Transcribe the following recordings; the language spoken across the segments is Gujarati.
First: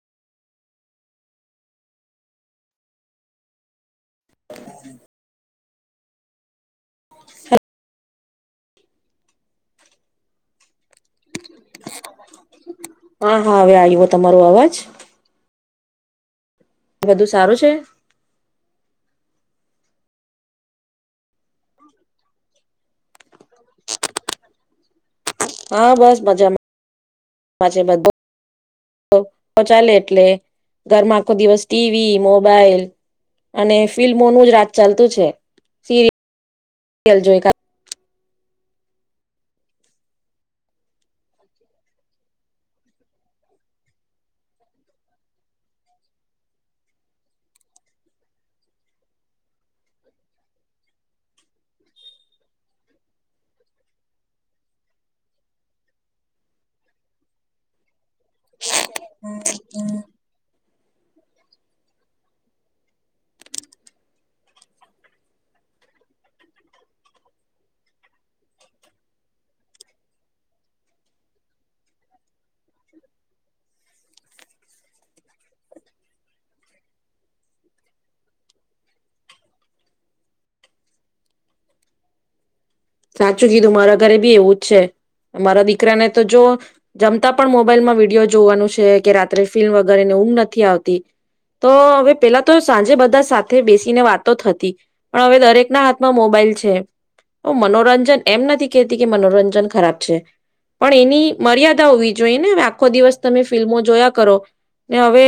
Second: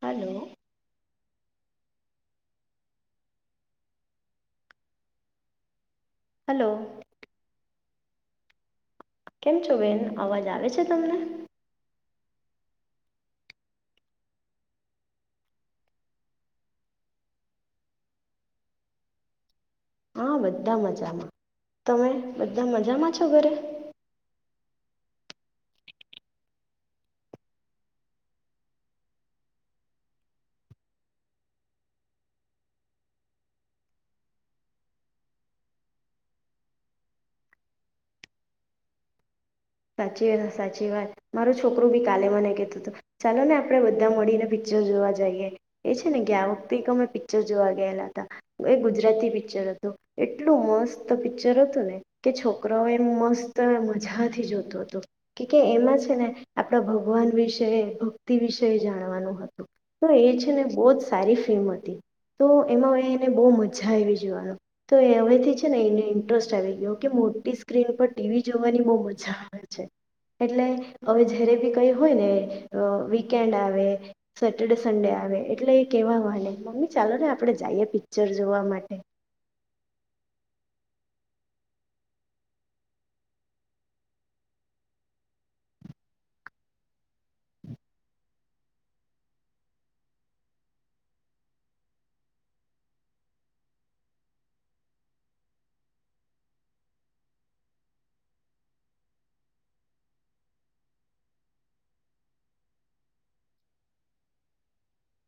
હાલો [inaudible] હાલો. [inaudible] કેમ છો બેન? અવાજ આવે છે તમને? હા હા હવે આવ્યો તમારો અવાજ. બધું સારું છે? હા બધા મજામાં, તમે બધા મજામાં છો ઘરે? હા બસ મજામ, જામા છે બધ ચાલે એટલે ઘરમાં આખો દિવસ ટી વી, મોબાઈલ અને ફિલ્મોનું જ રાત ચાલતું છે સીરી યલ જોય કા સાચ સાચી વાત મારો છોકરું બી કાલે મને કેતો હતું ચાલો ને આપડે બધા મળીને પિક્ચર જોવા જઈએ એ છે ને ગયા વખતે એક અમે પિક્ચર જોવા ગયેલા હતા એ ગુજરાતી પિક્ચર હતું એટલું મસ્ત પિક્ચર હતું ને કે છોકરાઓ એમ મસ્ત મજાથી જો તો હતો કે કે એમાં છે ને આપણા ભગવાન વિશે ભક્તિ વિશે જાણવાનું હતું તો એ છે ને બહુ જ સારી ફિલ્મ હતી તો એમાં એને બહુ મજા આવી જોવાનું તો એ હવેથી છે ને એને ઇન્ટરેસ્ટ આવી ગયો કે મોટી સ્ક્રીન પર ટીવી જોવાની બહુ મજા એટલે હવે જ્યારે બી કઈ હોય ને વીકેન્ડ આવે સેટરડે સન્ડે આવે એટલે એ કેહેવા માંડે મમ્મી ચાલો ને આપણે જઈએ પિક્ચર જોવા માટે. સાચું કીધું મારા ઘરે બી એવું જ છે મારા દીકરાને તો જોવો જમતા પણ મોબાઈલમાં વિડીયો જોવાનું છે કે રાત્રે ફિલ્મ વગેર એને ઉંગ નથી આવતી તો હવે પેલા તો સાંજે બધા સાથે બેસીને વાતો થતી પણ હવે દરેક ના હાથમાં મોબાઈલ છે. તો મનોરંજન એમ નથી કહેતી કે મનોરંજન ખરાબ છે. પણ એની મર્યાદા હોવી જોઈએ ને આખો દિવસ તમે ફિલ્મો જોયા કરો ને હવે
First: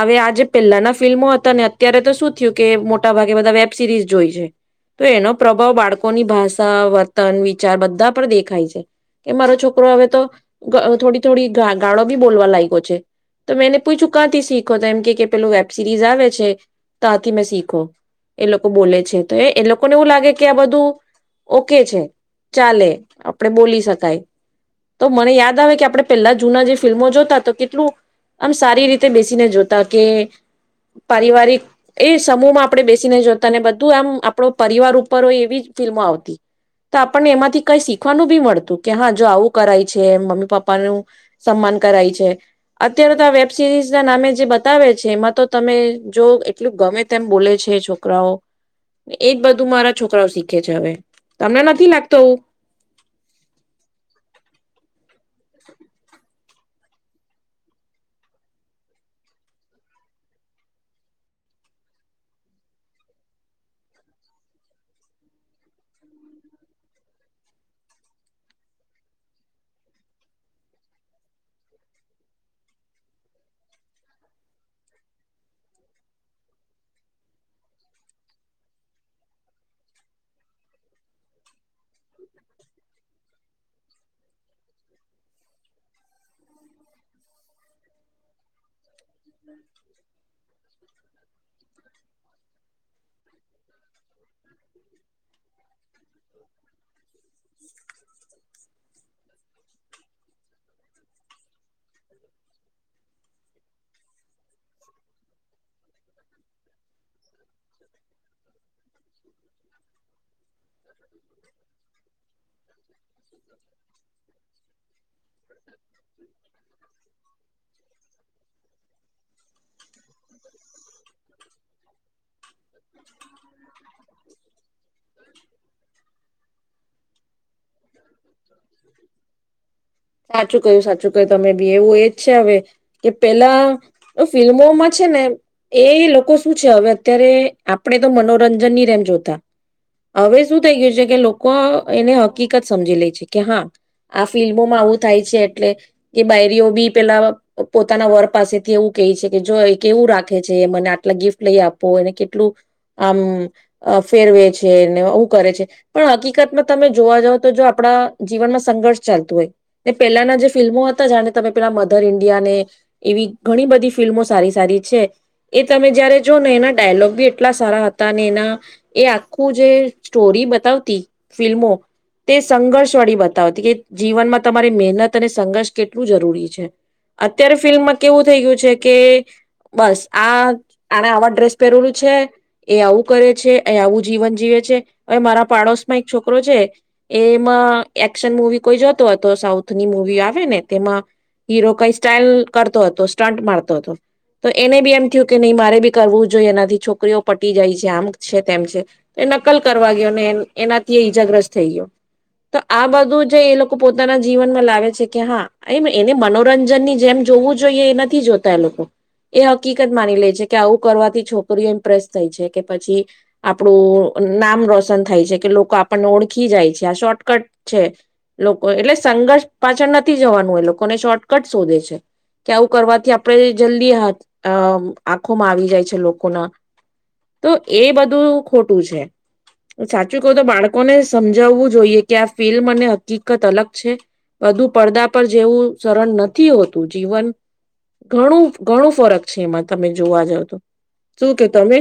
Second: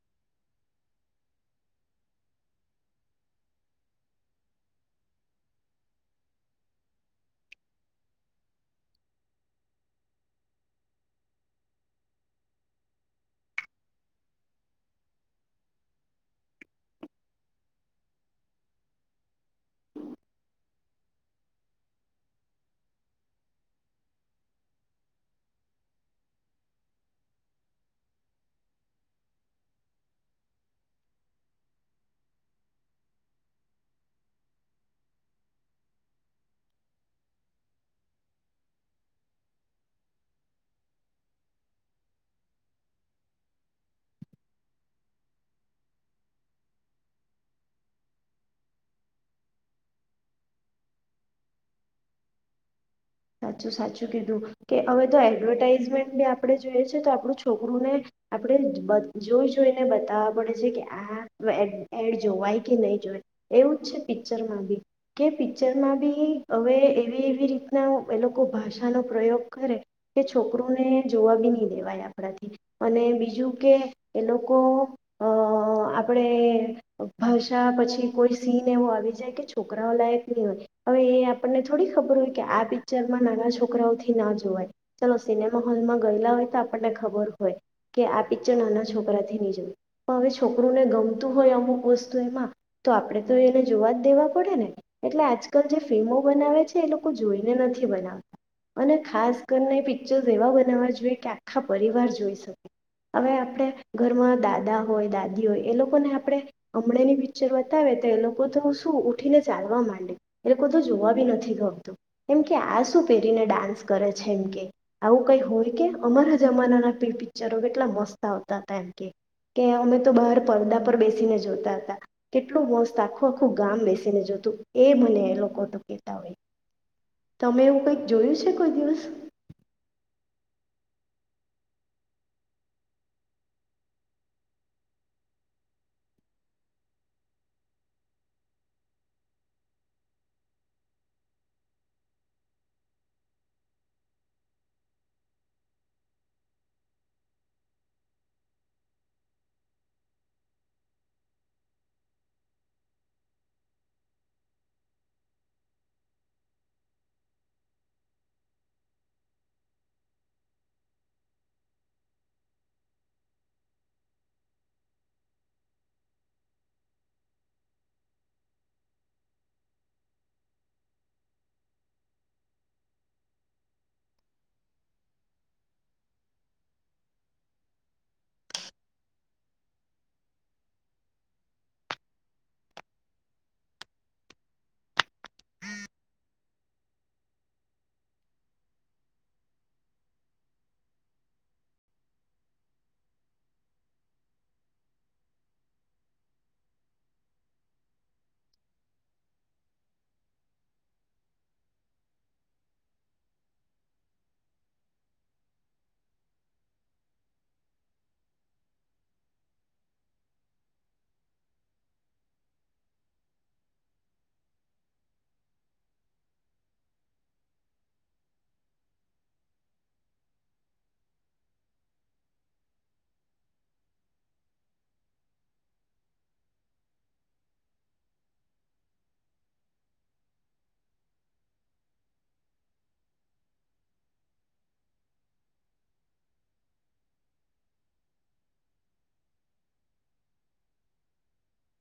હવે આજે પહેલાના ફિલ્મો હતા ને અત્યારે તો શું થયું કે મોટા ભાગે બધા વેબ સિરીઝ જોઈ છે તો એનો પ્રભાવ બાળકોની ભાસ ભાષા, વર્તન, વિચાર બધા પર દેખાય છે કે મારો છોકરો હવે તો થોડી-થોડી ગાળો બી બોલવા લાય્યો છે તો મેં એને પૂછું કાંથી શીખો તો એમ કે પેલું વેબ સિરીઝ આવે છે તા થી મેં શીખો એ લોકો બોલે છે. એ એ લોકોને એવું લાગે કે આ બધું ઓકે છે ચાલે આપણે બોલી શકાય તો મને યાદ આવે કે આપણે પેલા જૂના જે ફિલ્મો જોતા તો કેટલું આમ સારી રીતે બેસીને જોતા કે પારિવારિક એ સમૂહમાં આપણે બેસીને જોતા ને બધું આમ આપડો પરિવાર ઉપર હોય એવી ફિલ્મો આવતી. તો આપણને એમાંથી કઈ શીખવાનું બી મળતું કે હા જો આવું કરાય છે મમ્મી પપ્પાનું સન્માન કરાય છે અત્યારે તો આ વેબ સિરીઝ ના નામે જે બતાવે છે. એમાં તો તમે જો એટલું ગમે તેમ બોલે છે છોકરાઓ એજ બધું મારા છોકરાઓ શીખે છે હવે. તમને નથી લાગતો આવુ. સાચું સાચું કીધું કે હવે તો એડવર્ટાઝમેન્ટ આપ આપણે જોઈએ છે તો આપણું છોકરુંને આપણે જોઈ જોઈને બતાવવા પડે છે કે આ એડ જોવાય કે નહીં જોવાય એવું જ છે પિક્ચરમાં બી કે પિક્ચરમાં બી હવે એવી એવી રીત એ લોકો ભાષાનો પ્રયોગ કરે કે છોકરુંને જોવા બી નહી દેવાય આપણાથી અને બીજું કે એ લોકો અ આપડે ભાષા પછી કોઈ સીન એવો આવી જાય કે છોકરાઓ લાયક નહી હોય હવે એ આપણને થોડી ખબર હોય. કે આ પિક્ચરમાં નાના છોકરાઓથી ના જોવાય ચાલો સિનેમા હોલમાં ગયેલા હોય તો આપણને ખબર પડે કે આ પિક્ચર નાના છોકરાથી નહી જોય પણ હવે છોકરુંને ગમતું હોય અમુક વસ્તુ એમાં તો આપણે તો એને જોવા જ દેવા પડે ને એટલે આજકાલ જે ફિલ્મો બનાવે છે એ લોકો જોઈને નથી બનાવતા અને ખાસ કરીને પિક્ચર એવા બનાવવા જોઈએ કે આખા પરિવાર જોઈ શકે હવે આપણે ઘરમાં દાદા હોય, દાદી હોય એ લોકોને આપણે હમણાની પિક્ચર બતાવે તો એ લોકો તો શું ઉઠીને ચાલવા માંડે. એ લોકો તો જોવા બી નથી ગમતું. કેમ કે આજ શું પહેરીને ડાન્સ કરે છે એમ કે. આવું કઈ હોય કે અમારા જમાનાના પિક્ચરો કેટલા મસ્ત આવતા હતા એમ કે કે અમે તો બહાર પરદા પર બેસીને જોતા હતા. કેટ કેટલું મસ્ત આખું આખું ગામ બેસીને જોતું. એમને એ લોકો તો કેહેતા હોય તમે એવું કઈ સાચું કહ્યું સાચું તે તમે બી એવું એજ છે હવે કે પેલા એ ફિલ્મોમાં છે ને એ લોકો શું છે હવે અત્યારે આપડે તો મનોરંજન ની રેમ જોતા હવે શું થઈ ગયું છે કે લોકો એને હકીકત સમજી લે છે. કે હા આ ફિલ્મોમાં આવું થાય છે એટલે કે બાયરીઓ બી પેલા પોતાના વર પાસેથી એવું કહે છે કે જો એ કેવું રાખે છે મને આટલા ગિફ્ટ લઈ આપો એને કેટલું આમ અહ ફેરવે છેને એું કરે છે પણ હકીકતમાં તમે જોવા જાઓ તો જો આપડા જીવનમાં સંઘર્ષ ચાલતું હોય. ને પેલાના જે ફિલ્મો હતા જાને તમે પેલા મધર ઈન્ડિયા ને એવી ઘણી બધી ફિલ્મો સારી સારી છે એ તમે જયારે જો ને એના ડાયલોગ બી એટલા સારા હતા અને એના એ આખું જે સ્ટોરી બતાવતી ફિલ્મો તે સંઘર્ષ વાડી બતાવતી કે જીવનમાં તમારી મહેનત અને સંઘર્ષ કેટલું જરૂરી છે. અત્યારે ફિલ્મમાં કેવું થઈ ગયું છે કે બસ આ આને આવા ડ્રેસ પહેરેલું છે એ આવું કરે છે એ આવું જીવન જીવે છે હવે મારા પાડોશમાં એક છોકરો છે એમાં એક્શન મુવી કોઈ જોતો હતો સાઉથની મુવી આવે ને તેમાં હીરો કઈ સ્ટાઈલ કરતો હતો સ્ટન્ટ મારતો હતો તો એને બી એમ થયું કે નહી મારે બી કરવું જોઈએ એનાથી છોકરીઓ પટી જાય છે આમ છે તેમ છે તો એ નક્કલ કરવા ગયો એનાથી ઈજાગ્રસ્ત થઈ ગયો. તો આ બધું જે એ લોકો પોતાના જીવનમાં લાવે છે કે હા એમ એને મનોરંજનની જેમ જોવું જોઈએ એ નથી જોતા એ લોકો એ હકીકત માની લે છે કે આવું કરવાથી છોકરીઓ ઇમ્પ્રેસ થાય છે કે પછી આપણું નામ રોશન થાય છે કે લોકો આપણને ઓળખી જાય છે આ શોર્ટકટ છે લોકો એટલે સંઘર્ષ પાછળ નથી જવાનું એ લોકોને શોર્ટકટ શોધે છે કે આવું કરવાથી આપડે જલ્દી અહ આંખોમાં આવી જાય છે લોકોના તો એ બધું ખોટું છે સાચું કહું તો બાળકોને સમજાવવું જોઈએ કે અબફિલ્મ અને હકીકત અલગ છે બધું પડદા પર જેવું સરળ નથી હોતું જીવન ઘણું ઘણું ફરક છે એમાં તમે જોવા જાવ તો. શું કે તમે?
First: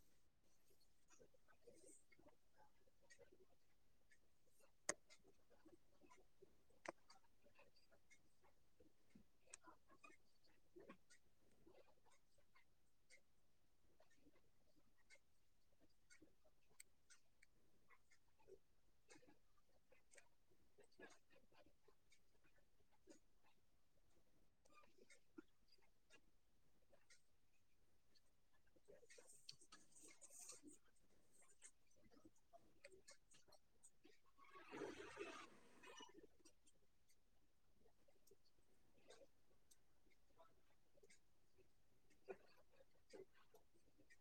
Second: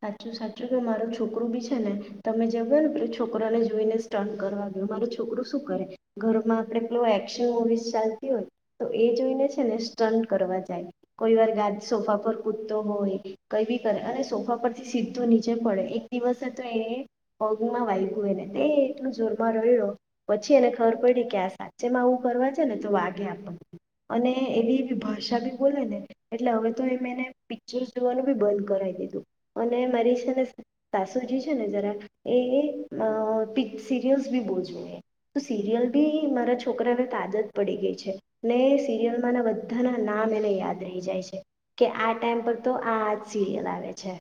સાચું સાચું કે મારું છોકરું બી છે ને તમે જગો ને પેલા છોકરાને જોઈને સ્ટન્ટ કરવા ગયો મારું છોકરું શું કરે ઘરમાં આપડે પેલું એક્શન મુવીસ ચાલતી હોય તો એ જોઈને છે ને સ્ટન્ટ કરવા જાય કોઈ વાર ગાદ સોફા પર કૂદતો હોય કઈ બી કરે અને સો ફ પર થી સીધું નીચે પડે એક દિવસે તો એ પગમાં વાયગું હોયને એ એટલું જોરમાં રહ્યો પછી એને ખબર પડી કે આ સાચેમાં આવું કરવા છે ને તો વાગે આપણને અને એની એવી ભાષા બી બોલે ને એટલે હવે તો એમ એને પિક્ચર જોવાનું બી બંધ કરાવી દીધું. અને મારી છે ને સાસુજી છે ને જરા એ અહ પ સીરિયલ્સ બી બોજવું એ સિરિયલ બી મારા છોકરાને તાદત પડી ગઈ છે ને સિરિયલમાંના બધાના નામ એને યાદ રહી જાય છે કે આ ટાઈમ પર તો આ જ સિરિયલ આવે છે.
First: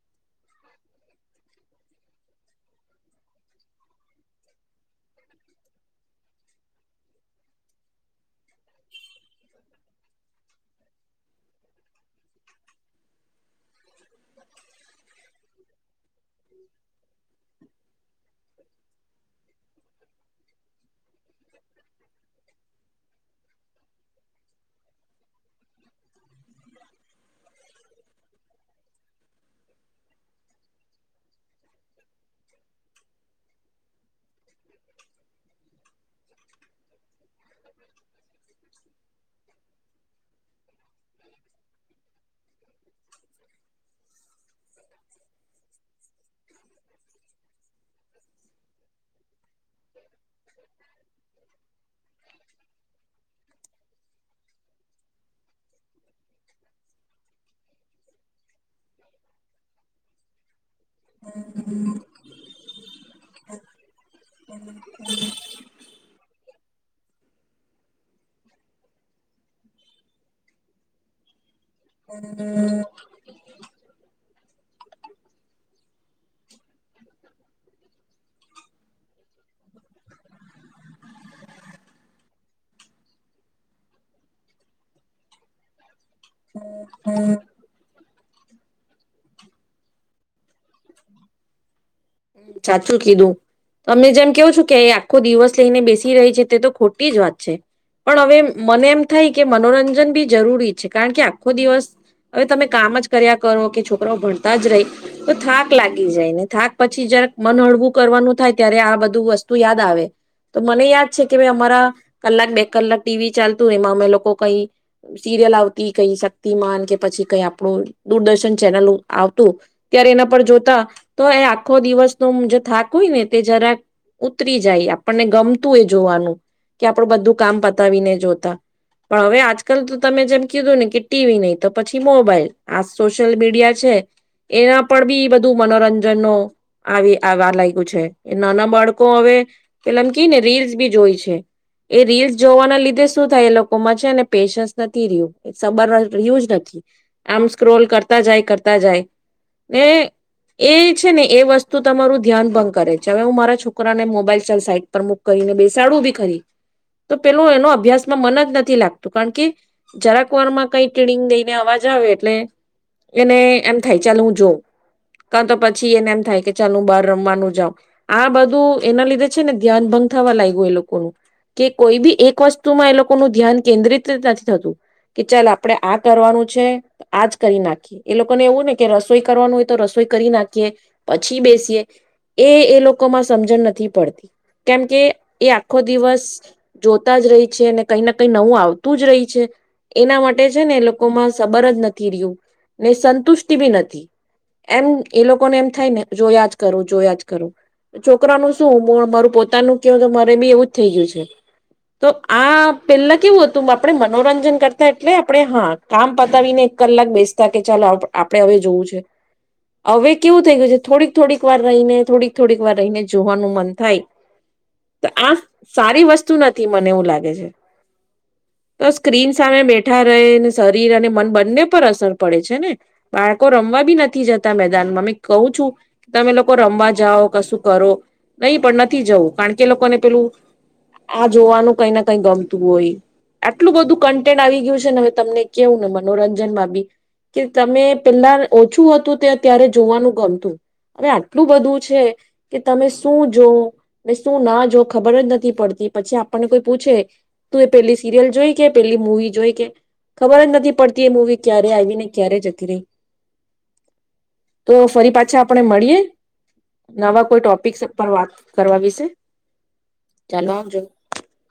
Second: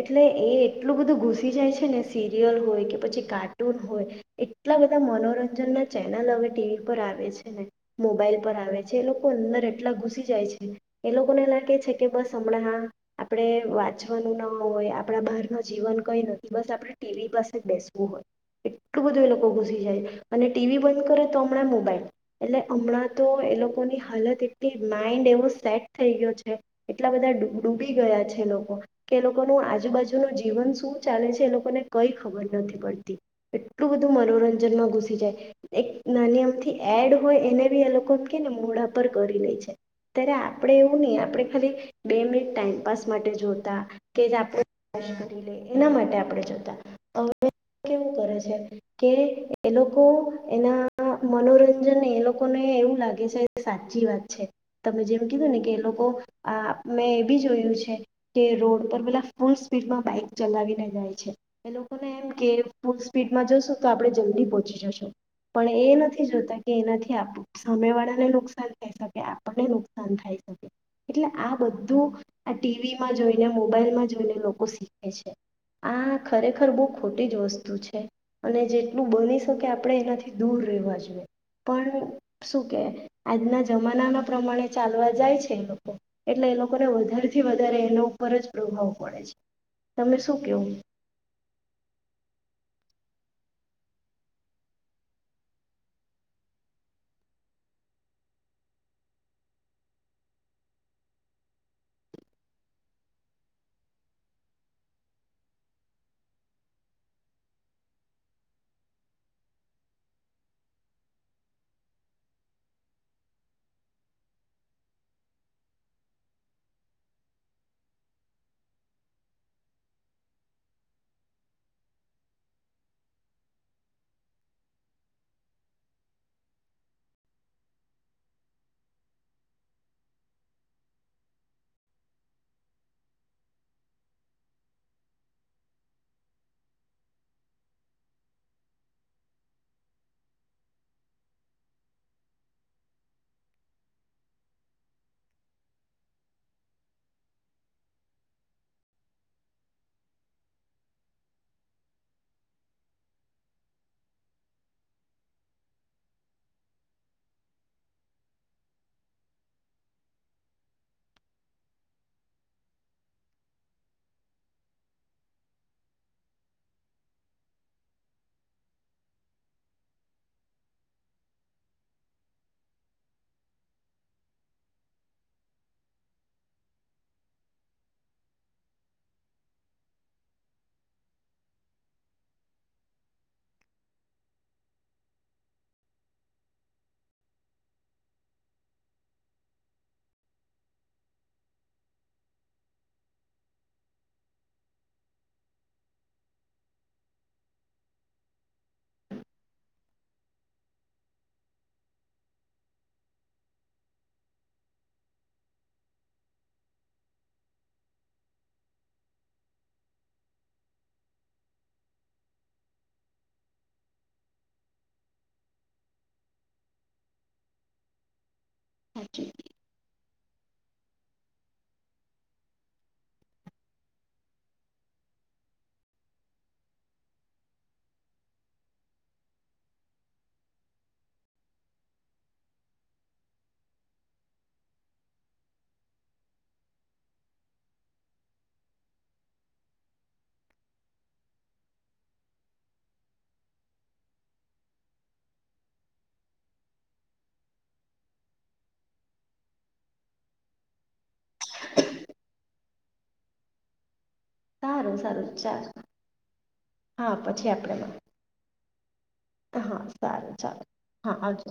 એટલે એ એટલું બધું ઘુસી જાય છે ને સિરિયલ હોય કે પછી કાર્ટૂન હોય એટલા બધા મનોરંજન ના ચેનલ હવે ટી વી પર આવે છે ને મોબાઈલ પર આવે છે એ લોકો અંદર એટલા ઘુસી જાય છે એ લોકોને લાગે છે કે બસ હમણાં હા આપડે વાંચવાનું ના હોય આપડા બહાર ન જીવન કઈ નથી બસ આપણે ટી વી પાસે બેસવું હોય એટલું બધું એ લોકો ઘુસી જાય અને ટી વી બંધ કરે તો હમણાં મોબાઈલ એટલે હમણાં તો એ લોકોની હાલત એટલી માઈન્ડ એવો સેટ થઈ ગયો છે એટલા બધા ડૂ -ડૂબી ગયા છે એ લોકો કે એ લોકોનું આજુબાજુનું જીવન શું ચાલે છે એ લોકોને કંઈ ખબર નથી પડતી એટલું બધું મનોરંજનમાં ઘૂસી જાય એક નાની આમથી એડ હોય એને બી એ લોકો કે ને મોઢા પર કરી લે છે ત્યારે આપણે એવું નહીં આપણે ખાલી બે મિનિટ ટાઈમપાસ માટે જોતા કે આપ [inaudible] કરી લે એના માટે આપણે જોતા હવે કેવું કરે છે કે એ લોકો એના મનોરંજનને એ લોકોને એવું લાગે છે સાચી વાત છે તમે જે મેં કીધુને કે એ લોકો મેં એ બી જોયું છે કે રોડ ઉપર પેલા ફૂલ સ્પીડમાં બાઈક ચલાવીને જાય છે એ લોકોને એમ કે ફૂલ સ્પીડમાં જોશું તો આપણે જલ્દી પહોંચી જશું પણ એ નથી જોતા કે એનાથી કે આપું સમય વાળા ને નુકસાન થાય શકે આપણને નુકસાન થાય શકે એટલે આ બધું આ ટીવી માં જોઈને મુ- મોબાઈલમાં જોઈને લોકો શીખે છે આ ખરેખર બહુ ખોટી જ વસ્તુ છે અને જેટલું બની શકે આપણે એનાથી દૂર રહેવા જોઈએ પણ શું કે આજના જમાનાના પ્રમાણે ચાલવા જાય છે. એટલે એ લોકો કોના વધાર થી વધારે એનો પરજ બઉ ભાવ પડે છે તમે શું કેવું સાચું કીધું અમે જેમ કેવું છું કે આખો દિવસ લઈને બેસી રહી છે તે તો ખોટી જ વાત છે પણ હવે મને એમ થાય કે મનોરંજન બી જરૂરી છે કારણ કે આખો દિવસ હવે તમે કામ જ કર્યા કરો કે છોકરાઓ ભણતા જ રહી તો થાક લાગી જાય ને થાક પછી જરા મન હળવું કરવાનું થાય ત્યારે આ બધું વસ્તુ યાદ આવે તો મને યાદ છે કે ભાઈ અમારા કલાક બે કલાક ટીવી ચાલતું એમાં અમે લોકો કઈ સિરિયલ આવતી કઈ શક્તિમાન કે પછી કઈ આપણું દૂરદર્શન ચેનલ આવતું ત્યારે એના પર જોતા તો એ આખો દિવસ તો જે થાક હોય ને તે જરાક ઉતરી જાય આપણને ગમતું એ જોવાનું કે આપડું બધું કામ પતાવીને જોતા પણ હવે આજકાલ તો તમે જેમ કીધું ને કે ટીવી નહી તો પછી મોબાઈલ આ સોશિયલ મીડિયા છે એના પર બી બધું મનોરંજનનો આવી આવા લાગ્યું છે નાના બાળકો હવે પેલામાં કેને રીલ્સ બી જોઈ છે એ રીલ્સ જોવાના લીધે શું થાય એ લોકોમાં છે ને પેશન્સ નથી રહ્યું એ સબર રહ્યું જ નથી આમ સ્ક્રોલ કરતા જાય કરતા જાય ને એ છે ને એ વસ્તુ તમારું ધ્યાન ભંગ કરે છે હવે હું મારા છોકરાને મોબાઈલ સાઇડ પર મુકઈ કરીને બેસાડું બી ખરી તો પેલું એનો અભ્યાસમાં મન જ નથી લાગતું કારણ કે જરાકવારમાં કઈ ટીનિંગ દઈને અવાજ આવે એટલે એને એમ થાય ચાલ હું જોઉ કા તો પછી એને એમ થાય કે ચાલ બાર રમવાનું જાવ આ બધું એના લીધે છે ને ધ્યાન ભંગ થવા લાયગું એ લોકોનું કે કોઈ બી એક વસ્તુમાં એ લોકો ન ધ્યાન કેન્દ્રિત નથી થતું કે ચાલ આપણેે આ કરવાનું છે આજ કરી નાખીએ એ લોકોને એવું ને કે રસોઈ કરવાનું હોય તો રસોઈ કરી નાખીએ પ- પછી બેસીએ એ એ લોકોમાં સમજણ નથી પડતી કેમ કે એ આખો દિવસ જોતા જ રહી છે ને કંઈને કંઈ નવું આવતું જ રહી છે એના માટે છે ને એ લોકોમાં સબર જ નથી રહ્યું ને સંતુષ્ટિ બી નથી એમ એ લોકોને એમ થાય ને જોયા જ કરો જોયા જ કરો છોકરાનું શું મૂડ મારું પોતાનું ક તો મારે બી એવું જ થઈ ગયું છે તો આ પેલા કેવું હતું આપણે મનોરંજન કરતા એટલે આપણે હા કામ પતાવીને એક કલાક બેસતા કે ચાલો આપણેે હવે જોવું છે હવે કેવું થઈ ગયું છે થોડીક થોડીક વાર રહીને થોડીક થોડીક વાર રહીને જોવાનું મન થાય તો આ સારી વસ્તુ નથી મને એવું લાગે છે તો સાચું સ્ક્રીન સામે બેઠા રહે ને શરીર અને મન બંને પર અસર પડે છે ને બાળકો રમવા બી નથી જતા મેદાનમાં મેં કહું છું તમે લોકો રમવા જાઓ કશું કરો નહી પણ નથી જવું કારણ કે લોકોને પેલું આ જોવાનું કઈ ના કઈ ગમતું હોય આટલું બધું કન્ટેન્ટ આવી ગ્યું છે ને હવે તમને કેવું ને મનોરંજન માં બી કે તમે પેલા ઓછું હતું તે ત્યારે જોવાનું ગમતું અરે આટલું બધું છે કે તમે શું જો ને શું ના જો ખબર જ નથી પડતી પછી આપણને કોઈ પૂછે તું એ પેલી સિરિયલ જોઈ કે પેલી મૂવી જોઈ કે ખબર જ નથી પડતી એ મૂવી ક્યારે આવીને ક્યારે જ- કરે તો સારું ફરી સારું પાછા આપણે ચાલ મળીએ હા નવા કોઈ પછી ટોપિક્સ આપણે ઉપર વાત કરવા વિશે હા સારું ચાલો આવજો હા આવજો